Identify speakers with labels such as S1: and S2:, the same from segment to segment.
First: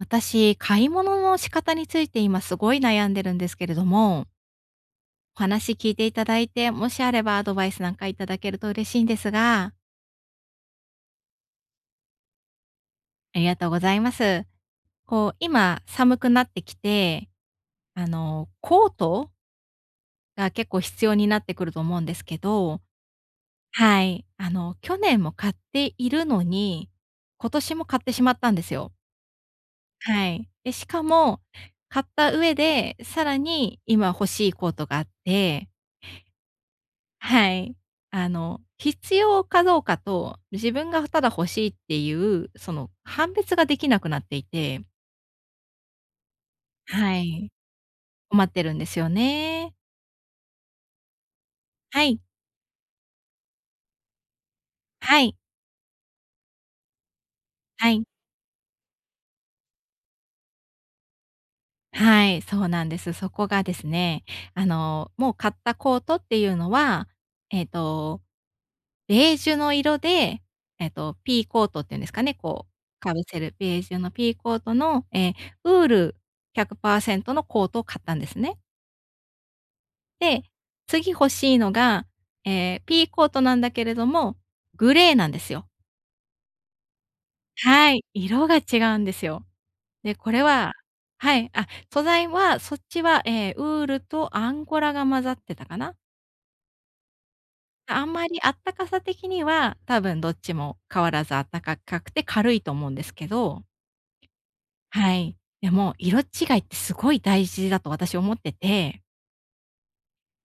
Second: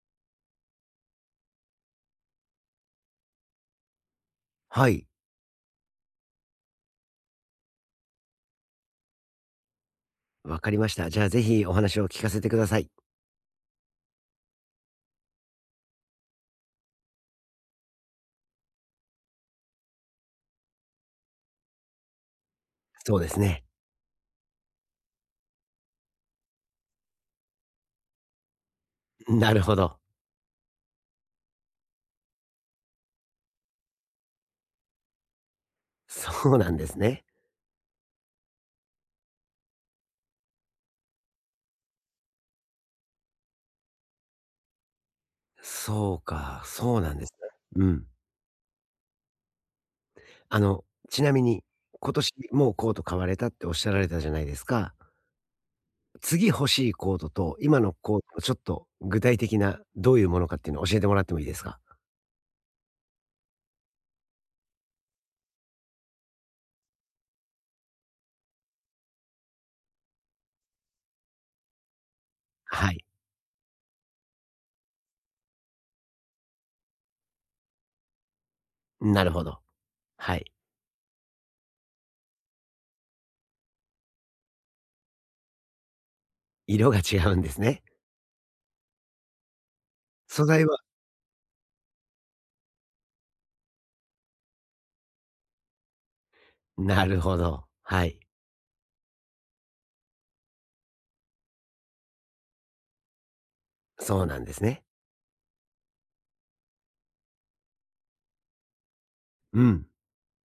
S1: 私、買い物の仕方について今すごい悩んでるんですけれども、
S2: はい、
S1: お話聞いていただいて、もしあればアドバイスなんかいただけると嬉しいんですが、
S2: わかりました。じゃあ、ぜひお話を聞かせてください。
S1: ありがとうございます。今寒くなってきて、コートが結構必要になってくると思うんですけど、
S2: そうですね。
S1: はい、去年も買っているのに、今年も買ってしまったんですよ。
S2: なるほど。
S1: はい。で、しかも、買った上で、さらに今欲しいコートがあって、
S2: そうなんですね。
S1: はい。必要かどうかと、自分がただ欲しいっていう、その判別ができなくなっていて、
S2: そうか、そうな
S1: は
S2: んです
S1: い。
S2: ね。うん。
S1: 困ってるんですよね。
S2: あの、ちなみに、
S1: は
S2: 今
S1: い。
S2: 年もうコート買われたっておっしゃられたじゃないですか。
S1: はい、
S2: 次欲しいコートと、今
S1: は
S2: の
S1: い、
S2: コートのちょっと具体的などういうものかっていうのを教えてもらってもいいですか？
S1: はい、そうなんです。そこがですね、もう買ったコートっていうのは、えっと、ベージュの色で、ピーコートっていうんですかね、
S2: はい、
S1: かぶせるベージュのピーコートの、ウール100%のコートを買ったんですね。
S2: なるほど。は
S1: で、
S2: い。
S1: 次欲しいのが、えピーコートなんだけれども、グレーなんですよ。
S2: 色が違うんですね。
S1: はい、色が違うんですよ。で、これ
S2: 素材
S1: は
S2: は
S1: はい、素材はそっちは、ウールとアンゴラが混ざってたかな。
S2: なるほど。は
S1: あん
S2: い、
S1: まりあったかさ的には、多分どっちも変わらずあったかくて軽いと思うんですけど、
S2: そうなんですね。
S1: はい。でも、色違いってすごい大事だと私思ってて、
S2: うん。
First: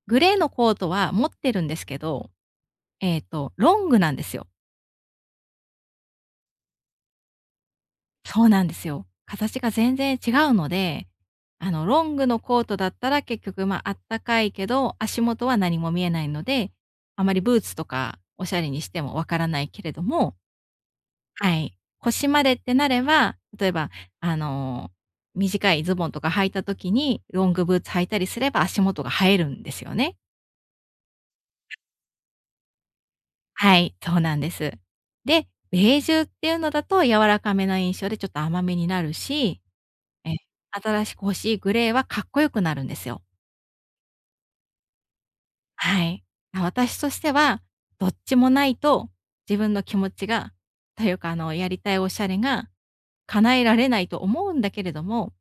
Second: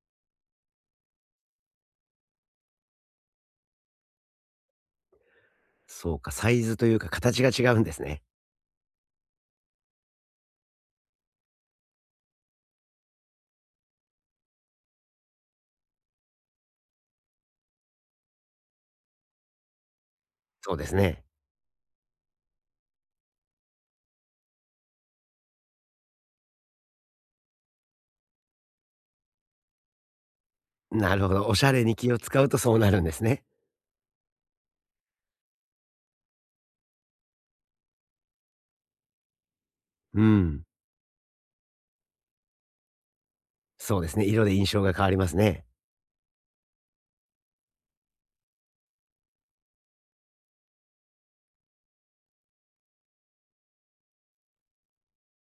S1: グレーのコートは持ってるんですけど、ロングなんですよ。
S2: そうか、サイズというか形が違うんですね。
S1: そうなんですよ。形が全然違うので、ロングのコートだったら結局、まあ、あったかいけど、足元は何も見えないので、あまりブーツとかおしゃれにしてもわからないけれども、
S2: そうですね。
S1: はい、腰までってなれば、例えば、あの、短いズボンとか履いた時に、ロングブーツ履いたりすれば足元が映えるんですよね。
S2: なるほど、おしゃれに気を使うとそうなるんですね。
S1: はい、そうなんです。で、ベージュっていうのだと柔らかめな印象でちょっと甘めになるし、
S2: う
S1: ええ、
S2: ん。
S1: 新しく欲しいグレーはかっこよくなるんですよ。
S2: そうですね、色で印象が変わりますね。
S1: はい。私としては、どっちもないと、自分の気持ちが、というか、やりたいおしゃれが叶えられないと思うんだけれども、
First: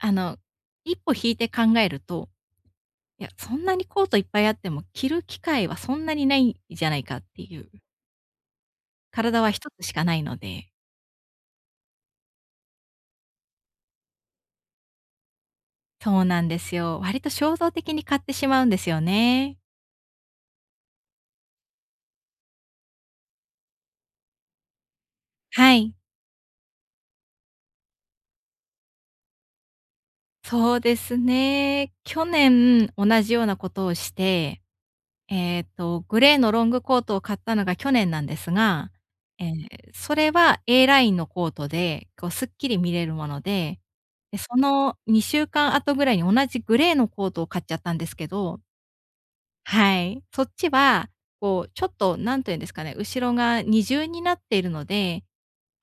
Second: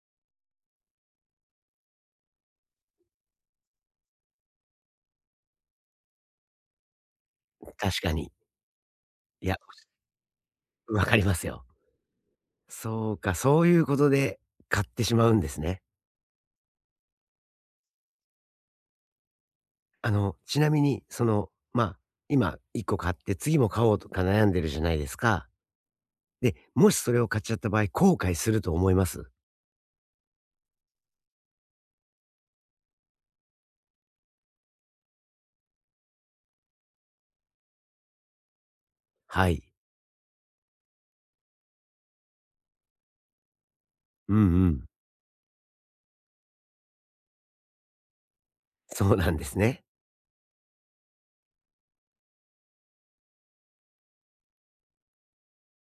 S1: あの、一歩引いて考えると、いや、そんなにコートいっぱいあっても着る機会はそんなにないじゃないかっていう。
S2: 確かに。
S1: 体
S2: い
S1: は
S2: や、
S1: 一つしかないので。
S2: わかりますよ。そうか、そういうことで買ってしまうんですね。
S1: そうなんですよ。割と衝動的に買ってしまうんですよね。
S2: あの、ちなみに、その、まあ、今1個買って次も買おうとか悩んでるじゃないですか。
S1: はい。
S2: で、もしそれを買っちゃった場合、後悔すると思います？
S1: そうですね。去年同じようなことをして、グレーのロングコートを買ったのが去年なんですが、
S2: は
S1: え
S2: い。
S1: ーそれは A ラインのコートで、こうすっきり見れるもので、
S2: うん
S1: で、そ
S2: うん。
S1: の2週間後ぐらいに同じグレーのコートを買っちゃったんですけど、
S2: そうなんですね。
S1: はい。そっちは、こうちょっと何て言うんですかね、後ろが二重になっているので、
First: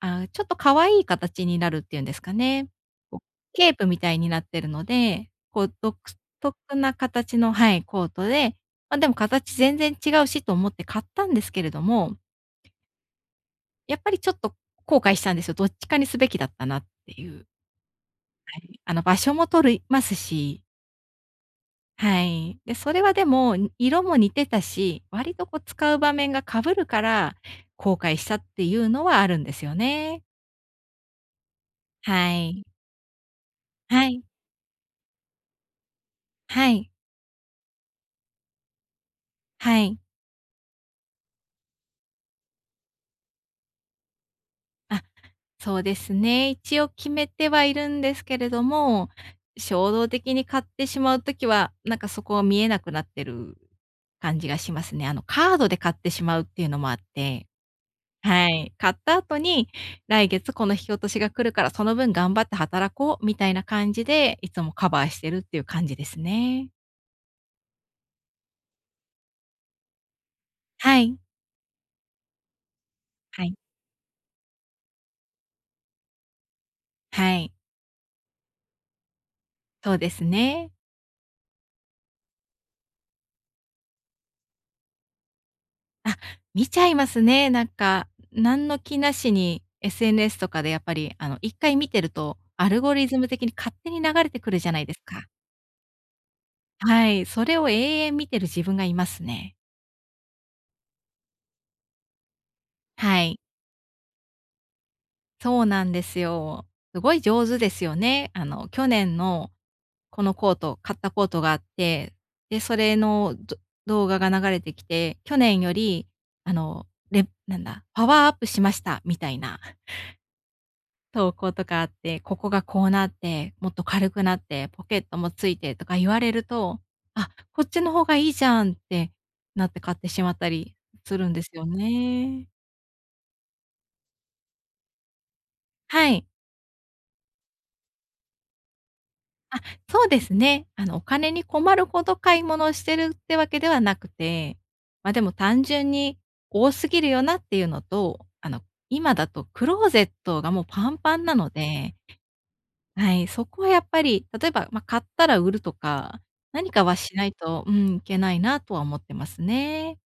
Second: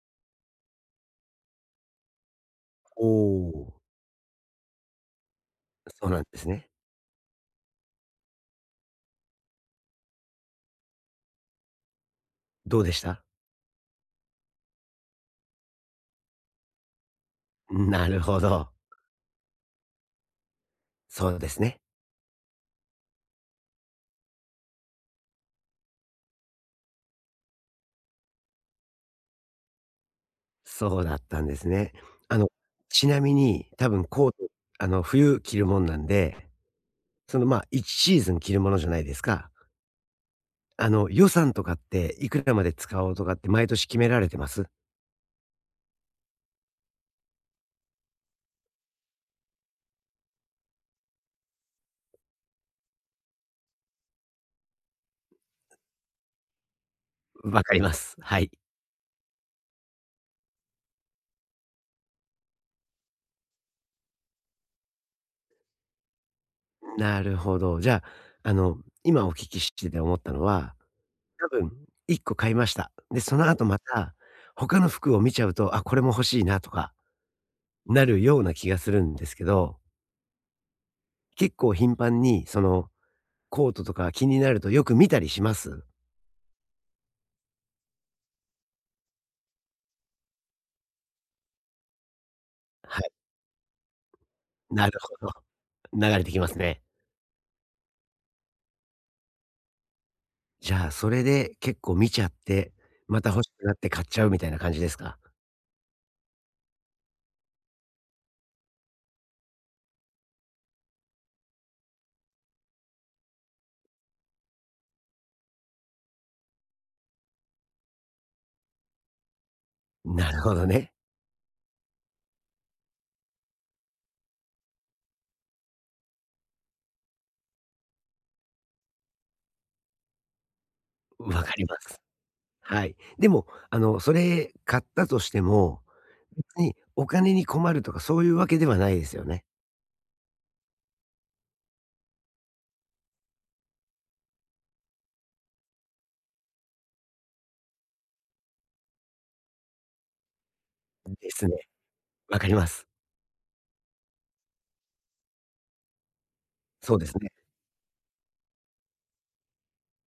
S1: ああ、ちょっと可愛い形になるっていうんですかね。
S2: お
S1: こう、ケ
S2: お、
S1: ープみたいになってるので、独
S2: そうなんです
S1: 特
S2: ね。
S1: な形のはい、コートで、ま、でも形全然違うしと思って買ったんですけれども、
S2: どうでした？
S1: やっぱりちょっと後悔したんですよ。どっちかにすべきだったなっていう。
S2: なるほ
S1: は
S2: ど。
S1: い。場所も取りますし、
S2: そうですね。
S1: はい。で、それはでも、色も似てたし、割とこう使う場面がかぶるから、後悔したっていうのはあるんですよね。
S2: そうだったんですね。
S1: は
S2: あの、
S1: い。
S2: ちなみに、多分
S1: はい。
S2: コート、あの、冬着るもんなんで、
S1: はい。
S2: その、まあ、1シーズン着るものじゃないですか。
S1: はい。
S2: あの、予算とかって、いくらまで使おうとかって毎年決められてます？
S1: あ、そうですね。一応決めてはいるんですけれども、衝動的に買ってしまうときは、なんかそこは見えなくなってる感じがしますね。カードで買ってしまうっていうのもあって、
S2: わかります。は
S1: は
S2: い。
S1: い。買った後に、来月この引き落としが来るから、その分頑張って働こうみたいな感じで、いつもカバーしてるっていう感じですね。
S2: なるほど。じゃあ、あの、今お聞きしてて思ったのは、
S1: はい。
S2: 多分1個買いました。で、そ
S1: は
S2: の
S1: い。
S2: 後また、他の服を見ちゃうと、あ、これも欲しいなとか、
S1: はい。
S2: なるような気がするんですけど
S1: そうですね。
S2: 結構頻繁に、その、コートとか気になるとよく見たりします？
S1: あ、見ちゃいますね。なんか、何の気なしに SNS とかでやっぱり、1回見てると、アルゴ
S2: は
S1: リ
S2: い、
S1: ズム的に勝手に流れてくるじゃない
S2: な
S1: で
S2: る
S1: す
S2: ほ
S1: か。
S2: ど。流れてきますね。
S1: はい、それを永遠見てる自分がいますね。
S2: じゃあ、それで結構見ちゃって、ま
S1: は
S2: た
S1: い、
S2: 欲しくなって買っちゃうみたいな感じですか？
S1: そうなんですよ。すごい上手ですよね。去年のこのコート、買ったコートがあって、で、それの動画が流れてきて、去年より、あの、レなんだ、パワーアップしましたみたいな。
S2: なるほどね。
S1: 投稿とかあって、ここがこうなって、もっと軽くなって、ポケットもついてとか言われると、あ、こっちの方がいいじゃんってなって買ってしまったりするん
S2: わ
S1: です
S2: かり
S1: よ
S2: ます。
S1: ね。
S2: はい。でも、あの、それ買ったとしても、
S1: はい。
S2: 別にお金に困るとかそういうわけではないですよね？
S1: あ、そうですね。お金に困るほど買い物をしてるってわけではなくて、ま、でも単純に多すぎるよなっていうのと、今だとクローゼットがもうパンパン
S2: で
S1: な
S2: す
S1: の
S2: ね。
S1: で、
S2: わかります。
S1: はい、そこはやっぱり、例えば、ま、買ったら売るとか、何かは
S2: そうで
S1: し
S2: す
S1: な
S2: ね。
S1: いと、うん、いけないなとは思ってますね。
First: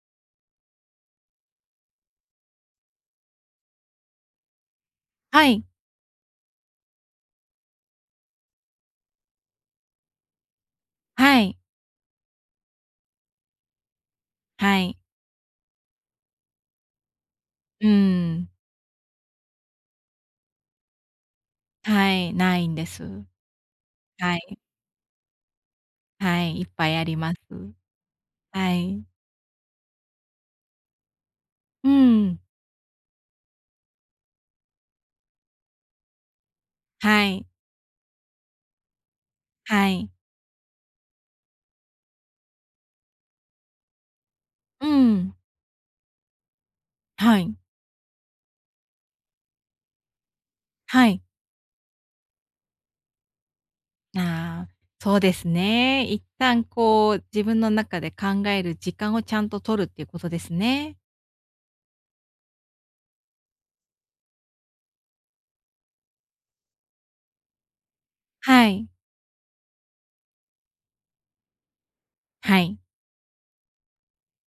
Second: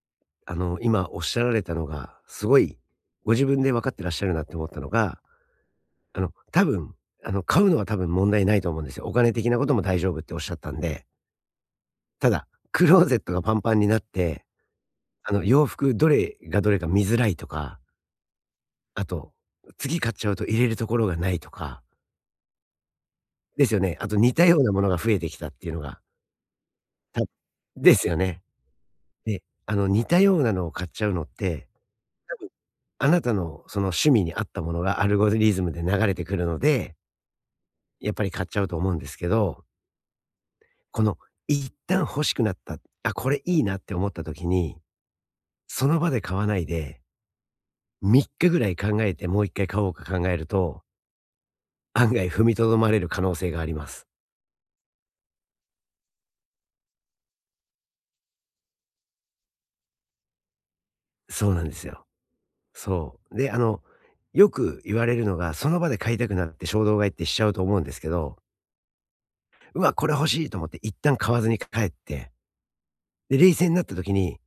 S2: あの、今おっしゃられたのが、すごいご自分で分かってらっしゃるなって思ったのが、
S1: はい、
S2: あの、多分、あの、買うのは多分問題ないと思うんですよ。お金的なことも大丈夫っておっしゃったんで。
S1: はい、
S2: ただ、クローゼットがパンパンになって、
S1: はい。
S2: あの、洋服どれがどれか見づらいとか、
S1: うん。
S2: あと、次買っちゃうと入れるところがないとか、
S1: はい、ないんです。
S2: ですよね。あと似
S1: は
S2: た
S1: い、
S2: ようなものが増えてきたっていうのが、
S1: はい、いっぱいあり
S2: た
S1: ます。
S2: ですよね。
S1: はい。
S2: で、あの、似たようなのを買っちゃうのって
S1: う
S2: 多
S1: ん。
S2: 分、あなたのその趣味に合ったものがアルゴリズムで流れてくるので、
S1: はい、
S2: やっぱり買っちゃうと思うんですけど、
S1: はい。
S2: この一旦欲しくなった、あ、これいいなって思った時に、
S1: うん。
S2: その場で買わないで、
S1: はい、
S2: 3日ぐらい考えてもう1回買おうか考えると、
S1: はい。
S2: 案外踏みとどまれる可能性があります。
S1: ああ、そうですね。一旦こう、自分の中で考える時間をちゃんと取るっていうことですね。
S2: そうなんですよ。そう。で、あの、よく言われるのが、その場で買いたくなって衝動買いってしちゃうと思うんですけど、
S1: はい、
S2: うわ、これ欲しいと思って一旦買わずに帰って、
S1: はい。
S2: で、冷静になった時に、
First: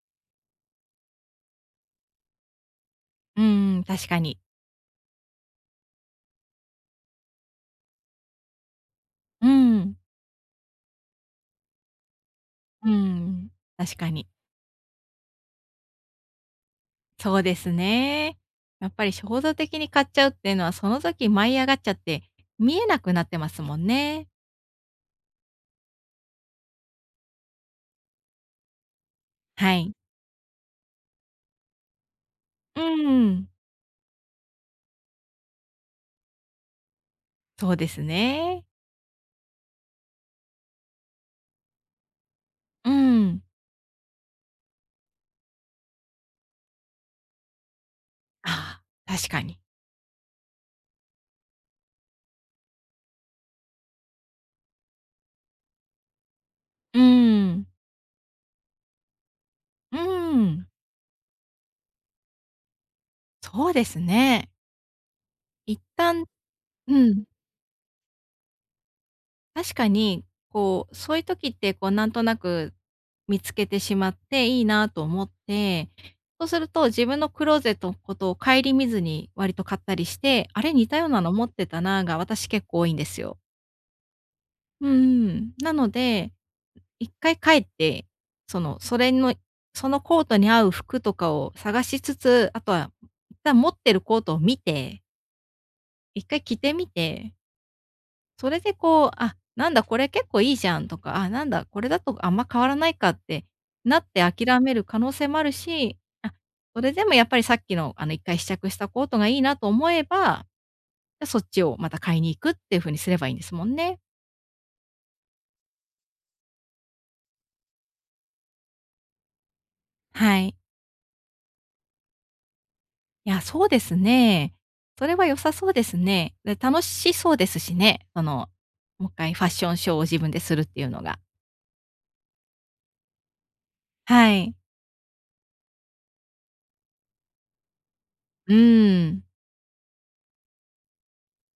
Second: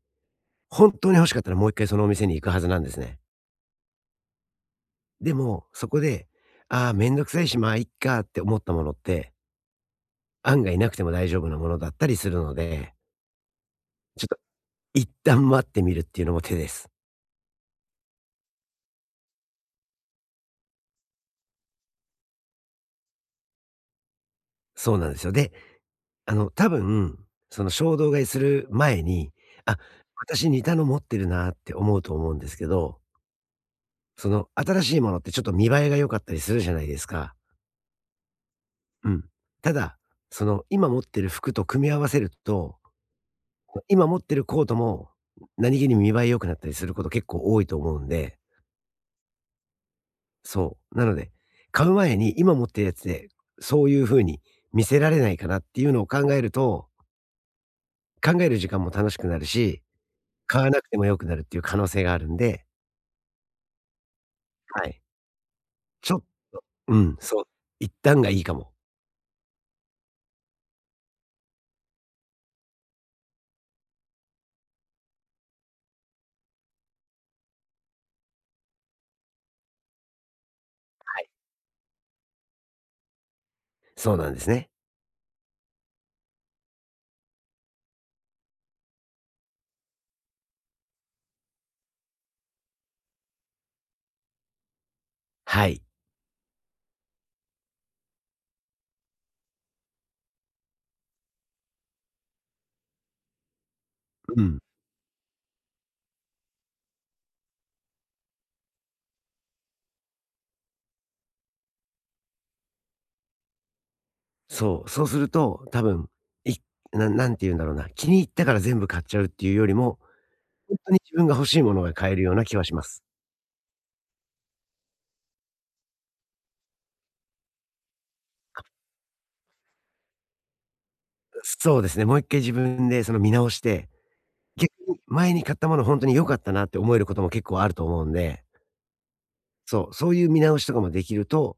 S2: 本当に欲しかったらもう一回そのお店に行くはずなんですね。
S1: うん、確かに。
S2: でも、そこで、ああ、めんどくさいし、まあ、いっかって思ったものって、
S1: うん。
S2: 案外なくても大丈夫なものだったりするの
S1: う
S2: で、
S1: ん、確か
S2: ちょっ
S1: に。
S2: と一旦待ってみるっていうのも手です。
S1: そうですね。やっぱり衝動的に買っちゃうっていうのは、その時舞い上がっちゃって、見えなくなってますもんね。
S2: そうなんですよ。で、あの、多分、その衝動買いする前に、
S1: は
S2: あ、
S1: い。
S2: 私似たの持ってるなって思うと思うんですけ
S1: う
S2: ど、
S1: ん、
S2: その新しいものってちょっと見栄えが良かったりするじゃないですか。
S1: そうですね。
S2: うん。ただ、その今持ってる服と組み合わせると、
S1: うん。
S2: 今持ってるコートも、何気に見栄え良くなったりすること結構多いと思うんで、
S1: ああ、確かに。
S2: そう。なので、買う前に今持ってるやつで、そういう風に見せられないかなっていうのを考えると、
S1: うん、
S2: 考える時間も楽しくなるし、
S1: う
S2: 買
S1: ん、
S2: わなくても良くなるっていう可能性があるんで、
S1: そうですね。
S2: はい。
S1: 一
S2: ちょ
S1: 旦、う
S2: うん、
S1: ん。
S2: そう。一旦がいいかも。
S1: 確かに、そういう時って、なんとなく見つけてしまって、いいなと思って、そうすると自分のクローゼットのことを顧みずに割と買ったりして、あれ似たよう
S2: は
S1: な
S2: い。
S1: の持ってたなが私結構多いんですよ。
S2: そうなんですね。
S1: うん、なので、一回帰って、その、それの、そのコートに合う服とかを探しつつ、あとは、一旦持ってるコートを見て、
S2: はい。
S1: 一回着てみて、それでこう、あ、なんだこれ結構いいじゃんとか、あ、なんだこれだとあんま変わらないかってなって
S2: うん。
S1: 諦める可能性もあるし、あ、それでもやっぱりさっきのあの1回試着したコートがいいなと思えば、じゃそっちをまた買いに行くっていう風にすればいいんですもんね。
S2: そう。そうすると、多分、いなんて言うんだろうな、気に入ったから全部買っちゃうっていうよりも、
S1: はい。
S2: ほんとに自分が欲しいものが買えるような気はします。
S1: いや、そうですね。それは良さそうですね。で、楽しそうですしね。その、もう一回ファッションショーを自分でするっていうのが。
S2: そうですね、もう一回自分でその見直して、
S1: はい。
S2: 逆に前に買ったもの本当に良かったなって思えることも結構あると思うんで、
S1: うーん。
S2: そう、そういう見直しとかもできると、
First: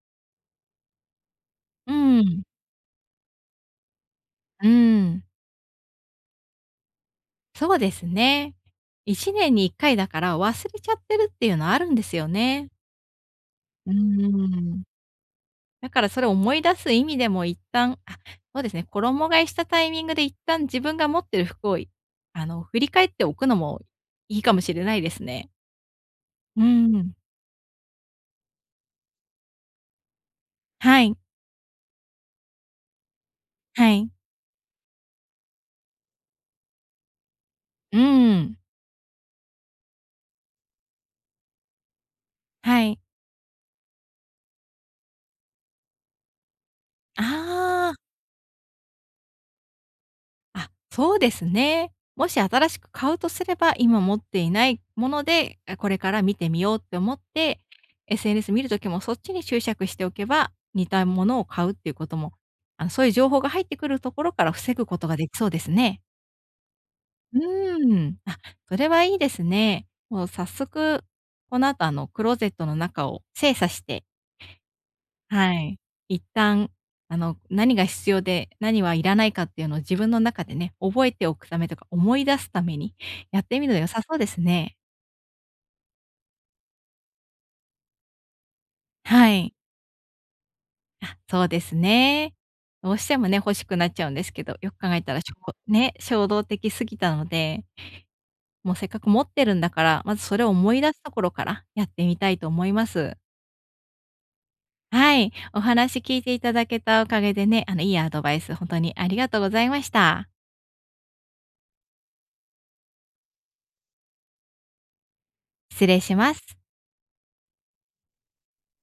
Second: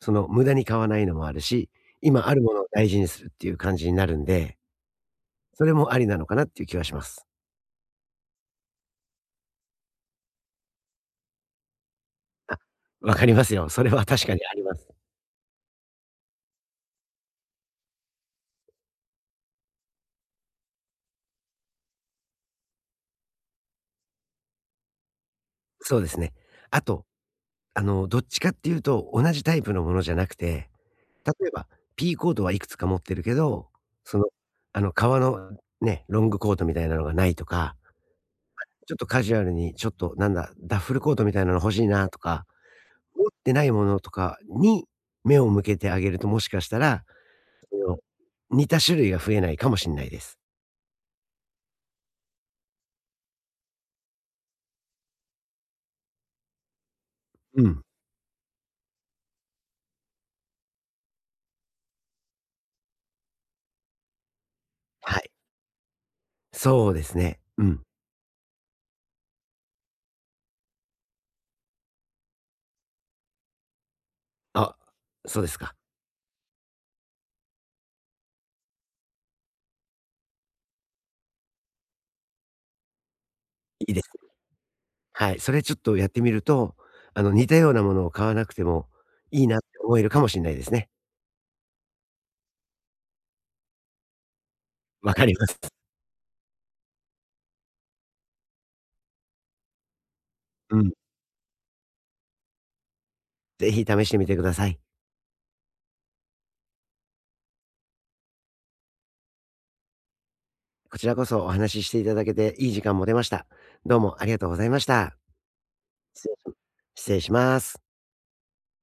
S2: その無駄に買わないのもあるし、
S1: う
S2: 今ある
S1: ん。
S2: ものを大事にするっていう感じになるんで、
S1: うん。
S2: それもありなのかなっていう気はします。
S1: そうですね。1年に1回だから忘れちゃってるっていうのはあるんですよ
S2: あ、
S1: ね。
S2: わかりますよ。それ
S1: うー
S2: は確かにありま
S1: ん。
S2: す。
S1: だからそれを思い出す意味でも一旦、あ、そうですね、衣替えしたタイミングで一旦自分が持ってる服を、振り返っておくのもいいかもしれないですね。
S2: そうですね。
S1: うー
S2: あと、
S1: ん。
S2: あの、どっちかっていうと同じタイプのものじゃなくて、
S1: はい、
S2: 例えば P コートはいくつか持ってるけど、
S1: はい。
S2: その、あの、革のね、ロングコートみたいなのがないとか
S1: うーん、
S2: ちょっとカジュアルに、ちょっとなんだ、ダッフルコートみたいなの欲しいなとか、
S1: はい。
S2: 持ってないものとかに目を向けてあげると、もしかしたら、そ
S1: ああ。
S2: の、似た種類が増えないかもしんないです。
S1: あ、そうですね。もし新しく買うとすれば、今持っていないもので、あ、これから見てみようって思って、
S2: うん。
S1: SNS 見るときもそっちに注釈しておけば、似たものを買うっていうことも、そういう情報が入ってくるところから防ぐことが
S2: は
S1: で
S2: い。
S1: きそうですね。
S2: そうです
S1: う
S2: ね。うん。
S1: ーん、あ、それはいいですね。もう早速、この後、クローゼットの中を精査して、
S2: あ、そうで
S1: は
S2: すか。
S1: い。一旦、何が必要で、何はいらないかっていうのを自分の中でね、覚えておくためとか、思い出すために やってみるの
S2: い
S1: 良
S2: いで
S1: さ
S2: す。
S1: そうですね。
S2: はい。それちょっとやってみると、あの、似たようなものを買わなくても
S1: は
S2: いい
S1: い。
S2: なって思えるかもしんないですね。
S1: あ、そうですね。どうしてもね、欲しくなっちゃうんですけど、よく考え
S2: わ
S1: たら、
S2: か
S1: し
S2: りま
S1: ょ
S2: す。
S1: ね、衝動的すぎたので、もうせっかく持ってるんだから、まずそれを思
S2: う
S1: い
S2: ん。
S1: 出すところからやってみたいと思います。
S2: ぜひ試してみてください。
S1: はい。お話聞いていただけたおかげでね、いいアドバイス、本当にありがとうございました。
S2: こちらこそお話ししていただけていい時間も出ました。どうもありがとうございました。
S1: 失礼し
S2: 失
S1: ま
S2: 礼し
S1: す。
S2: 失礼します。